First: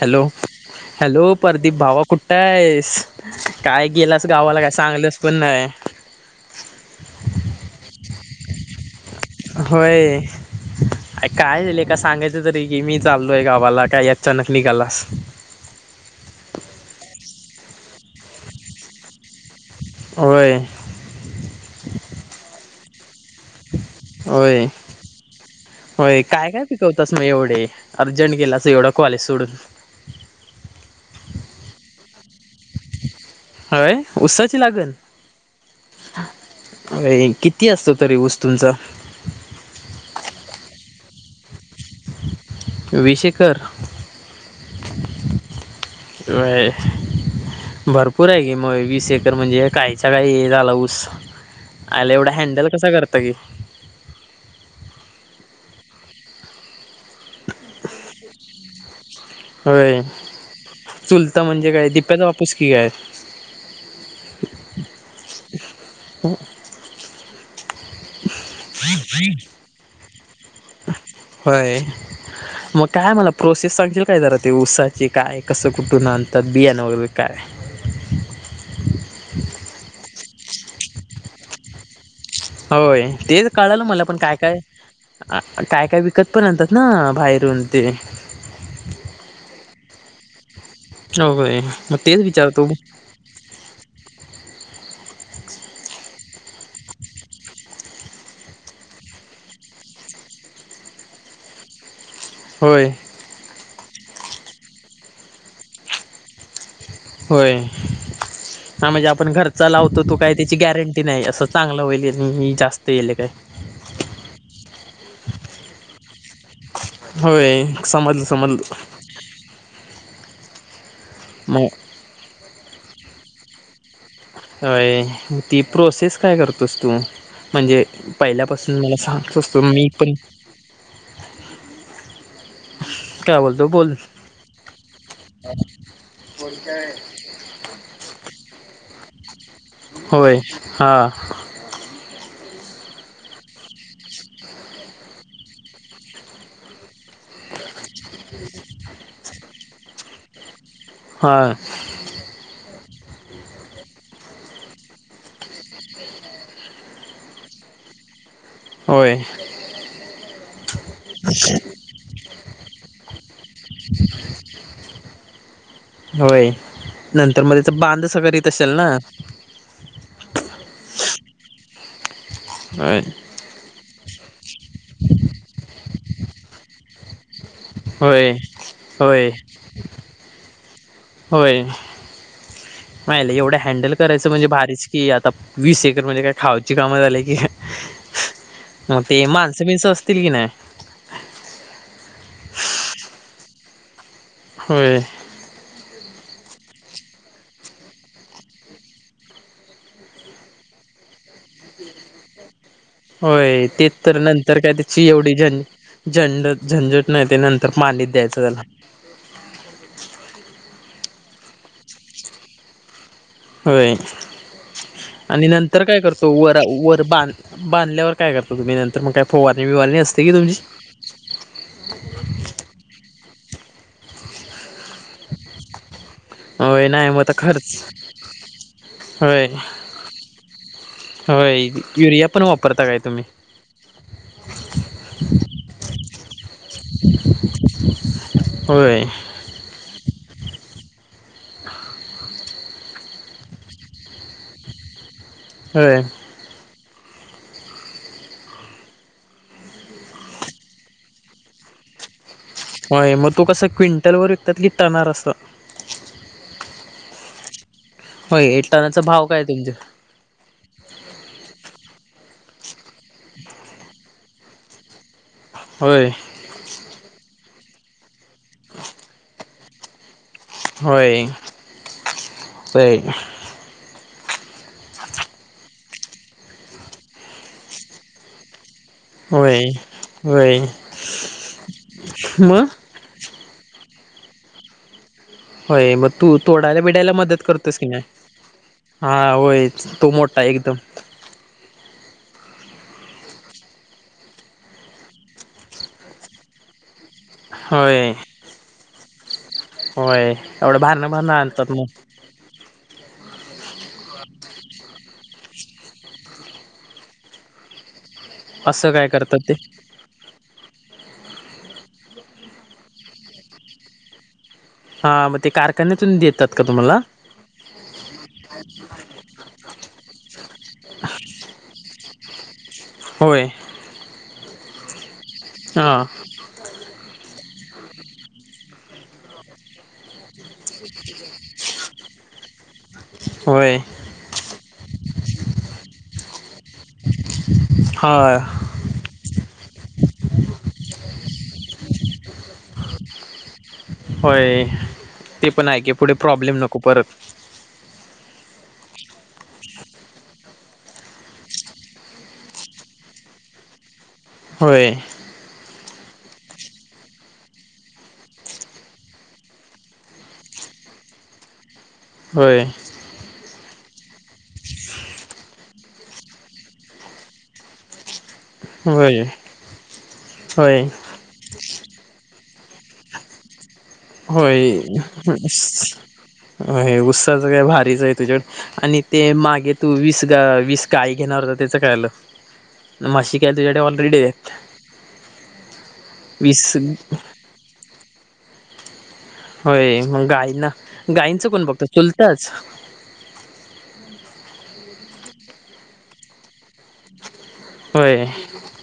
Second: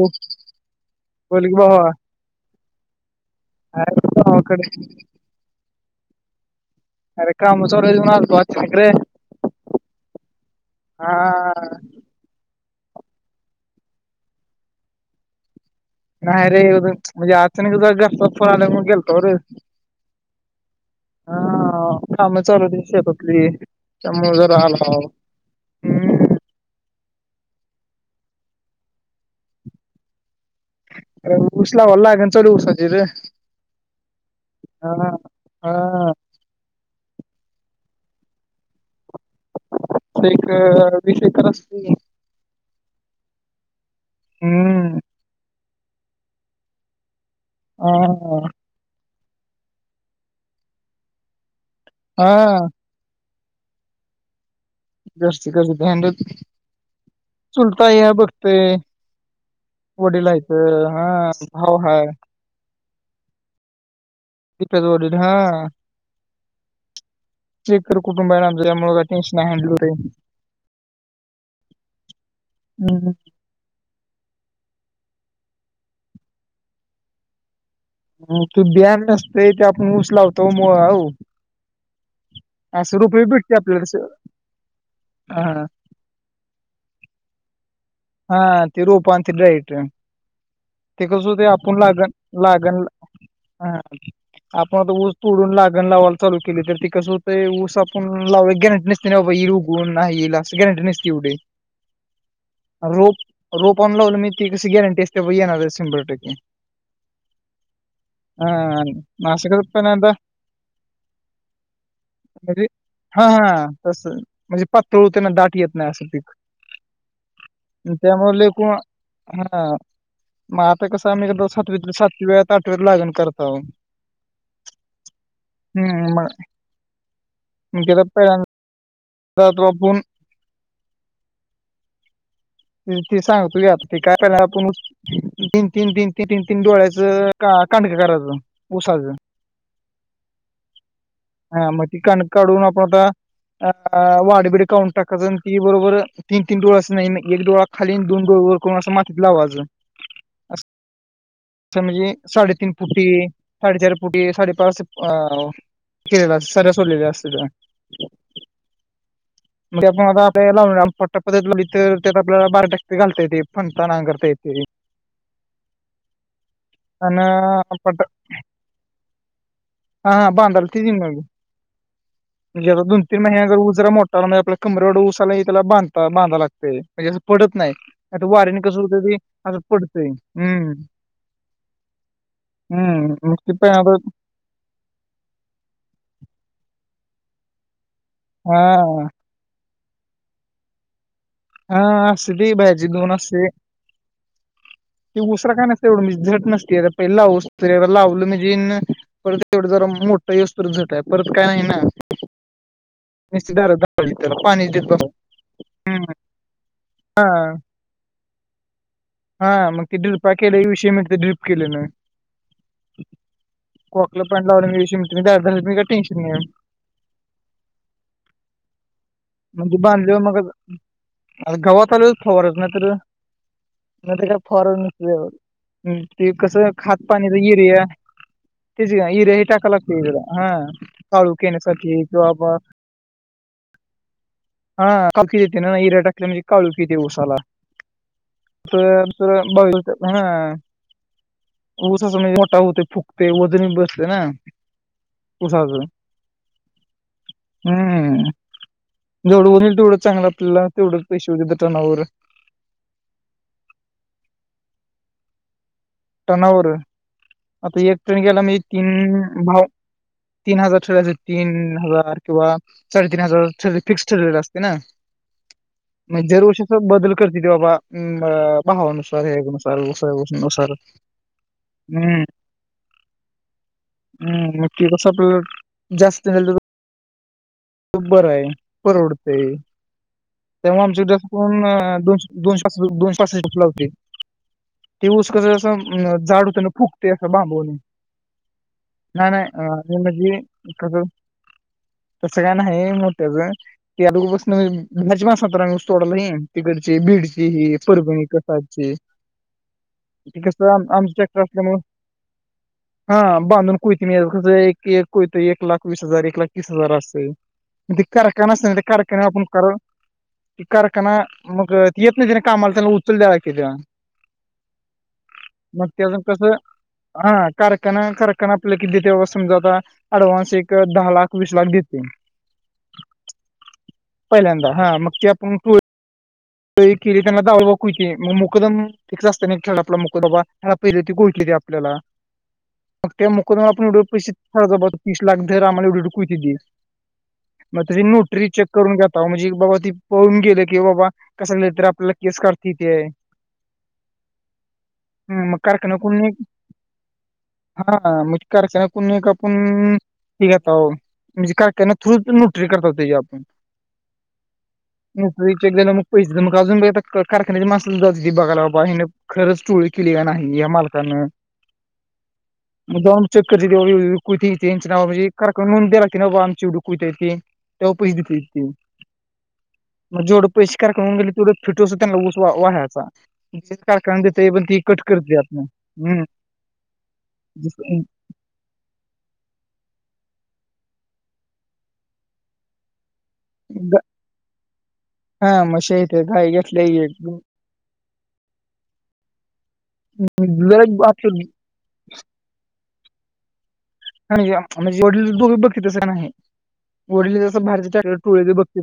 Hello hello बोल की परदीप भावा कुठ आहेस. काय आहे गेलंस गावाला भावाकडे काय चांगलंस पण नाही. अरे क्रम सव मतो वाचक रे. होय हा काय झालं का सांगायचं तरी. गी मी चालोय गावाला काय अचानक निघालास. नाही रेून म्हणजे अचाने ज घस्तात फोन आल्या मग गेलतो रे. हो. हा काम चालूती ह शेप आपली. त्या मज होय राहला हम्. होतास म एवढे अर्जंट गेलास एवढं कॉलेज सोडून अ ऊस लावलोय लागण चालू ऊसची र. हय उसाची लागन हा व्हय. किती असतो तरी ऊस तुमचं? त एक वीस एकर असतो की. विस एकर. हम्म. व्हय भरपूर आहे हा की मग वीस एकर म्हणजे काहीचा काही हे झाला ऊस आयेला एवढा हँडल हा कसा करतं की जास्ती च कुठं चुलता हाया बघतोय. होय वडील हाईत हा चुलता म्हणजे भाऊ काय हाय. दिप्याचा बापूस की काय? [unintelligible] कुंबा आहे म मुळे काया टेन्शन नाही हॅण्डल होतंय. होय मग काय मला प्रोसेस सांगशील काय जरा. ते ऊसाचे काय कसं कुठून आणतात बियाण वगैरे काय? तू बियान नसतय ते आपण उस लावतो म होय तेच कळालं मला आपल्याला पण काय काय हा काय काय विकत पण आणतात ना बाहेर हा ते रोप आणत्यात डायरेक्ट तिक सुध होय आपण मग लाग तेच विचारतो लागण आपण ऊस तोडून लागण लावायला चालू केली तर ती कसं होतंय ऊस आपून लावय गॅरंटी नसते ना बाबा ईल उगवून नाही लास्ट गॅरंटी नसती एवढी. [unintelligible] रोप रोप आणून लावलं मी ती कशी गॅरंटी असते व येणार शंभर टक्के. होय. हा म्हणजे आपण असं घरचा करत पण लावतो आता तू काय त्याची गॅरंटी नाही असं चांगलं होईल म म्हणजे जास्त येल. हा हा तस म्हणजे पातळ होतोय त्यांना दाट येत नाही असं पीक. होय समजल त्यामुळे समजल. लेकू हा मग आता कसं आम्ही एक सातवी सातव्यात आठव्या त लागण करताव. व्हय ती हम्म प्रोसेस मग काय करतोस तू म्हणजे मग त्याला पहिल्यांदा पहिल्यापासून मला सांग सस्त तो मी आपण पण. ते काय सांगतो बोलतो घे बोल ते काय आपण तीन तीन तीन तीन तीन तीन डोळ्याचं का काडंक करायच ऊसाचं होय हां. हा मग त काडंक काढून आपण आता अ वाड बिडे काढून टाकायचं आणि ती बरोबर तीन तीन डोळसं नाही एक डोळा खालील दोन डोळे वर करून अस मातीत लावायचं. हा समजे साडे तीन पुटी साडे चार पुटी साडे पाच अ केलेला सऱ्या सोडलेले असत्यात व्हय. म्हणजे आपण आता ते पट्टा पद्धत लावली तर त्यात आपल्याला बारा टाके घालता येत फणता नांगरता येतेय. [unintelligible] होय नंतर मध्येच आणि पट बांध सगत असेल ना. हा बांधायला ती मग म्हणजे आता होय दोन तीन महिन्या तर ऊस जरा मोटा म्हणज आपल्या कमरे‌एवढा ऊस आला त्याला बांध बांधाय लागते म्हणजे पडत नाही आता होय वारीने कस होत ते होय असं पडतय हम्म्. होय हम्म मायला मग ते एवढं पण हँडल आता करायचं म्हणजे भारीच. कि आता वीस एकर म्हणजे काय खावाची कामं झाली की काय. मग हा. ते माणसं बिणस असतील कि नाही. हा असस ती बाहेरची दोन असतंय. होय ती उसरा काय नस एवढं म्हणजे झट नस पहिस्त लावलं म्हणजे पर तेवढं जरा मोठ यवस्त झटय परत काय? ना होय तेच तर रदार नंतर पाणी काय देतो त्याची एवढी झं हम्. झंड झंझट हा नाही ते नंतर पाणी द्यायचं त्याला हा मग किड पाकेट विषय मी ड्र्रीप केले ना. होय कॉकला पाणी लावल्या विषय मिळते दार आणि धरत मी नंतर काय टेन्शन करतो नाही वर वर बांध बांधल्यावर काय तुम् नंतर मग काय फोवारणी बिवारणी असते की तुमची आ गवातल फवार नाही तर का फवार ते कस होय खात नाही मग आता पाणीच खर्च यिरिया तेज ह रे ह होय टा का लागतला हह काळू होय केेणसाठीसाठी युरिया पण किवाबा वापरता काय [unintelligible] हाकी त यिरिया टाकल्याने काळूकी येते उसाला होय बघ. हा. ऊसच मुळ मोठा होतोय फुगतो वजनी - बसते ना. ऊसाचा होय हम्म जवढं उरल तेवढं चांगलं. तेवढेच पैसे होतय टणावर. होय मग तू कसं क्विंटल वर विकतात की टनारस टनावर आता एक टन गेला म होय तीन टनाचा काय भाव. तुमचे तीन हजार छोडच तीन हजार किंवा साडेतीन हजार फिक्स ठरलेले असते ना होय म दरवर्षी बदल कर. जतीबा उम भावानुसार हेुसार बसर बसरुसर होय होय. जास्तत. ख बर मे परवडतय. होय होय तेव्हा आमच्या मग डसश दो दोनशे होते. ते उस कसं होय असं मग तू जाड होतय तोडायला फुगतय बिडायला असं मदत मागून करतोस की नाही नाय हा नाय. होय तो मोठा एकदम मोठ्याच अोपास भाज मा अस रंग तोडाला तिकडचे बीड हि ही होय परभणी कसाची होय कस एवढं भारणं आमचं भारणं चक्र आणतात असल्यामु मग हा. बांधून कोयती मी कसं एक कोयत एक लाख वीस हजार एक लाख तीस हजार असत. कडक्या नसण्या ते असं काय काडक्याने आपण करतात ते कर. क कारखाना मग येत नाही तिने कामाला त्यांना उचल द्याला कि ते हा मग ते कारखान्यातून अजून देतात कसं का तुम्हाला हा कारखाना कारखाना आपल्याला किती देते समजा आता ऍडव्हान्स एक दहा लाख वीस लाख देते. होय. पहिल्यांदा हा मग हा. केले त्यांना दव बक होती मग मुकदम फिकच असतं ना खेळ आपला मुकदबा ह पहिले त कोठली ते आपल्याला मग त्या मुकडदम होय आपण रोख पैसे थ ज तीस लाख आम्हाला एवढे कती दिस मग तुझी हा नोटरी चेक करून घ्याता म्हणजे बाबा ती पळून गेले की बाबा. कसं झालं तर आपल्याला केस काढत ते. होय ते मग पण आहे की कारखाना पुढे कोण एक प्रॉब्लेम नको परत, हा मिटकारच्या ना पुण एक का आपण ठीक आता म्हणजे कारखान्यात थोड न्यूट्री करत होते जे आपण होय न्यूट्रीचे एक पैसे तर मग अजून बघ कारखान्याचे मास ज बघाला बाबा हने खरच टोळ केलीला नाही या मालकान? ह. होय मुद्दाम चेक क तेवुकुती त्यां नाव म्हणजे कारखान्याला नोंद द्या लागते ना आमचीवडुकुथ ती तेव्हा पैसे देतीत, होय मग जेवढं पैसे होय कारखाना होऊन गेले तेवढं फिटतोसर वह्याचा होय. हम्म अ उत्साच काय भारीच आहे तुझ्याकड आणि ते मागे तू वीस वीस काय घेणार त्याच कायलं म्हशी काय तुझ्याकडे ऑलरेडी आहेत. हा. म्हशी आहेत गाय वीस लई आहेत. होय मग गायना जरा आपलं गायंचं कोण बघत चुलतच? आणि म्हणजे वडील दोघ बघित तसं काय नाही. वडील जसं बाहेरच होय टोळे बघती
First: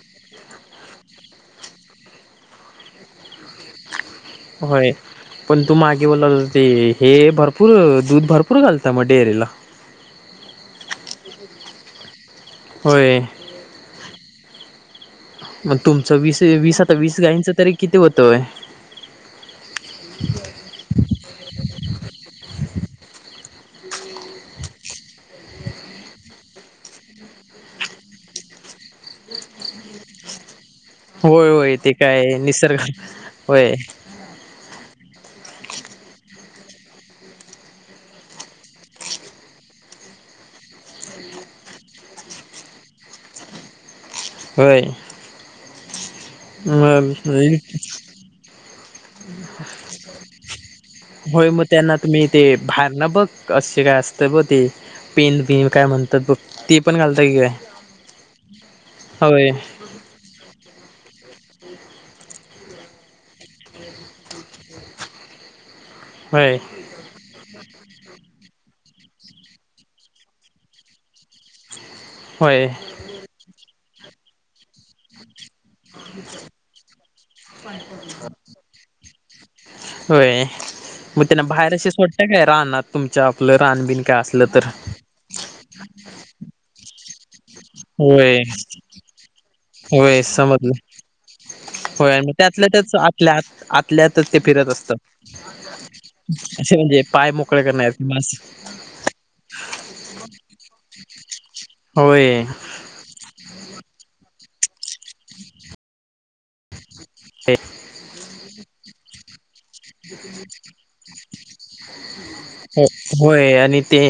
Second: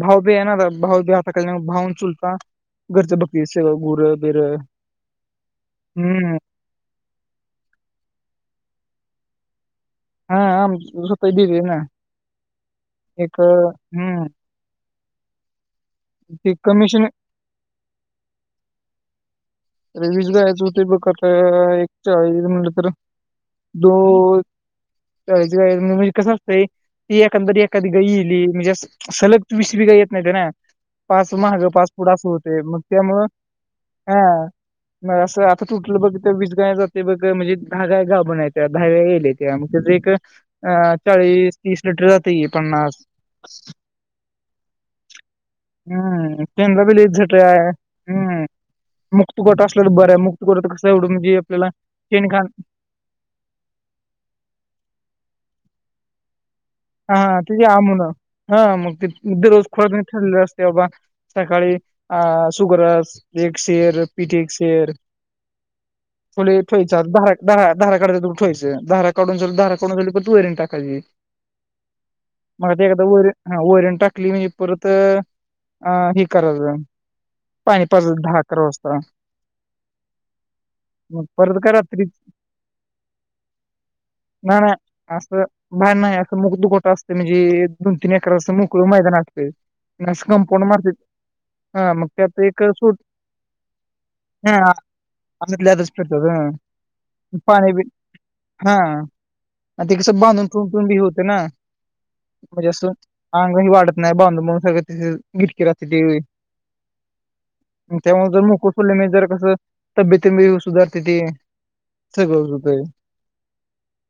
भाव बी आहे ना. भा आताकाळ भावून चुलता घरचं बघती स घुर होय पण तू मागे बोल ते हे भरपूर दूध भरपूर घालत. आ मट येरला हा आमसत द ना होय एक हम्म मग तुमचं वीस ते वीस आता कमिशन वीस गाईंच तरी किती होतय? रे वीस गायचं होते बघता एकच्या चाळीस म्हणलं तर दोच म्हणजे कसं असतंय? ती एकंदरी एखादी गाई येईली म्हणजे सलग वीसवी गा येत नाहीत ना. पाच होय महाग होय पाच ते पुुढ अस काय होते निसर्ग मग त्यामुळं होय हा मग असं आता तुटलं बघ तर वीज गाय जाते बघ म्हणजे दहा गा बणय आहेत्या दहाग्या येले त्या एक अ चाळीस, तीस लिटरआत पन्नास होय. हम्म. केंद्र बल मग झट आहे हम्म तसलंच बर आहे मुक्त गोराचं कसं एवढं म्हणजे होय मग आपल्याला त्यांना तुम्ही शेण ते खाणं भार ना बघ असे काय असत बघ ते पि ती काय म्हणतात ते पण हा घालता की ते काय आमण हा मग ते होय रोज खोरत ठरलेले असते बाबा. सकाळी अ शुगर एक शेर, पिठे शेर होय फुले ठोयचा बारा धारा काढाय तू ठेवायचं धारा काढून धारा काढून झाली पण तू वैरण टाकायची. होय मग ते एगदा वर वैरण टाकली म्हणजे परत अं हे कराच पाणी पाजायचं दहा, अकरा वाजता. होय. मग त्यांना परत काय बाहेरशी रात्री सोडत काय रानात तुमच आपलं रानबिन काय असलं तर मुक दुकोटा असते, म्हणजे दोन, तीन अकरा होय असत मोकळ मैदान असते. न होय अशी कंपाउंड समजलं मारती. हा होय आणि मग मुख्यत एक त्यातल्या त्याच सूट आतल्या आतल्यातच ते फिरत असतात हत असे म्हणजे पाय [unintelligible] मोकळे पाणी करणार किंवा असं हा ते कस बांधून टून टून बी हो ना होय म्हणजे अस अंगही वाढत नाही बांध म् गटकी राहते ते त्यामुळ जर मुक सोडले म जर कसं तब्येतबी सुधारती ती. हो होय आणि ते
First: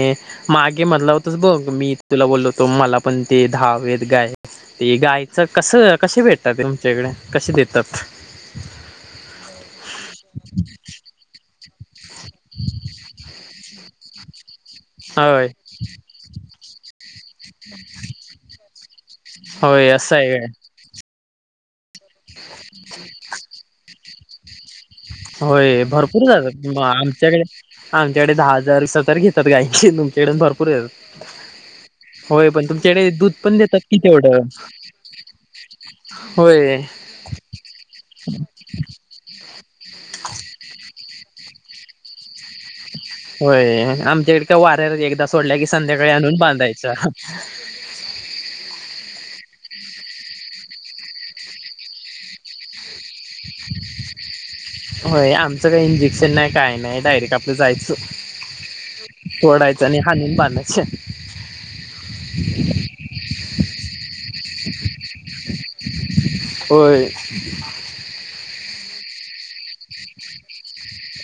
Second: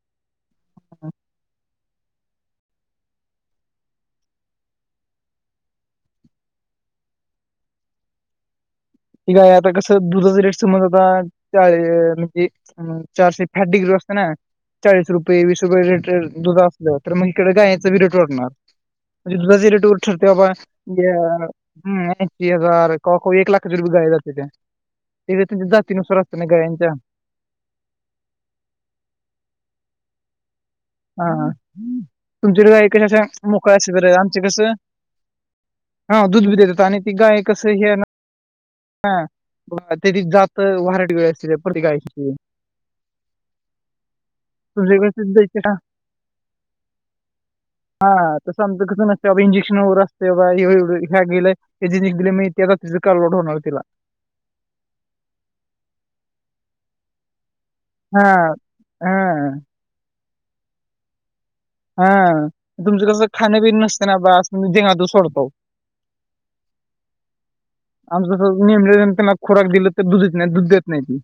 मागे म्हणाला होतास बघ मी तुला बोलल होतो मला पण ते धावेत गाय ते गायचं कसं कसे भेटतात ते तुमच्याकडे? कसे देतात? त काय आता कसं दुधाचा रेट समज आता चार म्हणजे चारशे फहाठ डग्री वाजते ना चाळीस रुपये होय वीस रुपये रेट दुध असलं तर मग इकडे गायचा बिरटरणार म्हणजे तुझा होय जिरटोवर असं आहे ठरते काय बाबा हम् ऐंशी हजार एक लाखा रुपये गाय जाति ते त्यांच्या होय जातीनुसार भरपूर असतं ना जातात गायांच्या आमच्याकडे आमच्याकडे दहा हजार सजार घेतात गाय तुमच्याकडे भरपूर र हा हा होय पण गाय कशा तुमच्याकडे दूध अशा पण मोकळ्या देतात असतात कि बरं तेवढं. आमचे कसं हा दूध बी देतात होय.. गाय कसं हे आहे ना हा ते ती जात वारट वेळी असते ते प्रतिकाशी होय आमच्याकड का वाऱ्या एकदा सोडल्या की तुमच्याकडे संध्याकाळी आणून बांधायचं हा तर समतं कसं नसते बाबा इंजेक्शन वगैरे असते बाव ह्या गेलंय हेे नि गेले माहि होय, आमचं काही इंजेक्शन नाही काय नाही डायरेक्ट जायचं हा हा फोडायचं आणि हाणून बांधायचं. हा तुमचं कसं खाणेपिणी नसते ना बा अस जेंगातून सोडतो. होय नेम त्यांना खोराक दिला तर दुधच नाही दूध देत नाही.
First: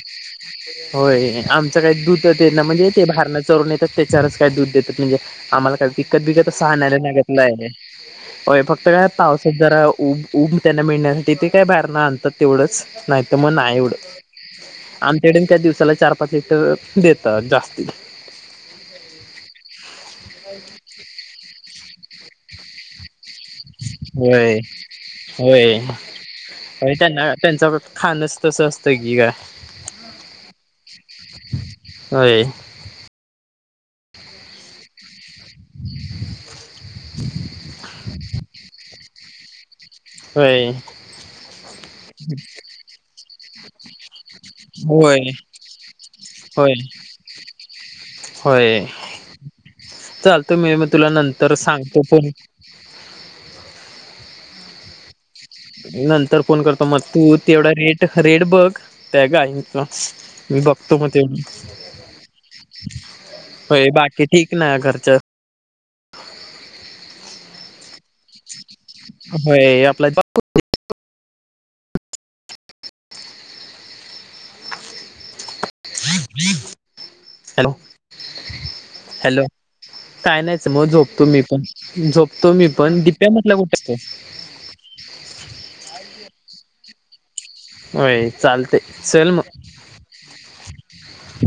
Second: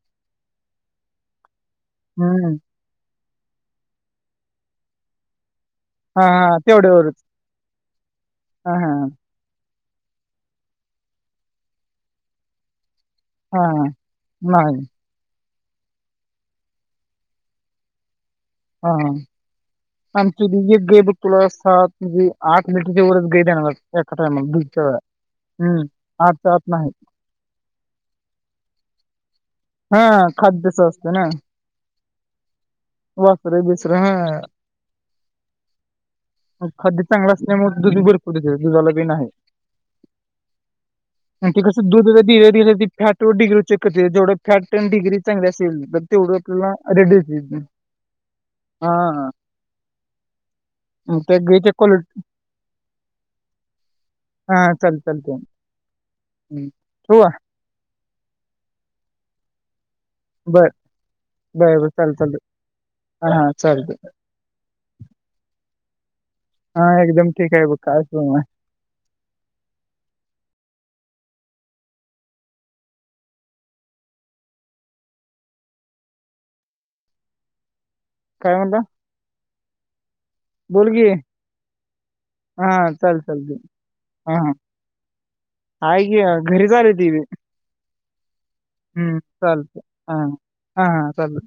होय आमचं काही दूध हम्म ना म्हणजे ते भारण चरून येतात त्याच्यावरच काय दूध देतात. म्हणजे आमला तिकत हा हा बिकतह तेवढ्यावरच लाग आहे हा फक्त हा काय पावसात जरा उ ऊब उब त्यांना मिळण्यासाठी ते काय बाहेरना आणतात तेवढंच. नाही तर मग हा नाही हा. एवढं. नाही आ... त्या दिवसाला चार पाच इट देतात जास् हा आमची यग आहे बघ तुला सात म्हणजे आठ मिनटच्या वच ग ए होय द होय त्यांना त्यांच खाणच तसं असतं की का हा खाद्य सस्त ना होय बसर बसर ह मग खादी चांगलाच नाही मग दुधी भरपर दुधाला बिन आहे होय ते कस दूध फॅट डिग्री कर जवढ फॅक्ट अन डिग्री होय चांगली असेल तर तेवढं आपल्याला होय रेड होय चालतो मी म तुला मग त्या नंतर गाईच्या सांगतो क्वालिटी पण हा ल लते नंतर फोन करतो, मग तू तेवढा रेट रेट बघ त्या का मी बर बघतो मग तेव बर बर चालेल चालेल हा हा हो चालतंय बाकी ठीक ना खर्च हा एकदम ठीक आहे ब कायच हो आपला हॅलो काय म्हणता? हॅलो काय नाहीच मग, झोपतो मी पण... झोपतो मी हा पण. चालेल दीप्या चालते म्हटलं कुठच? ह घरी सल तीवी ओय हम्म चालत हा हा हा चाल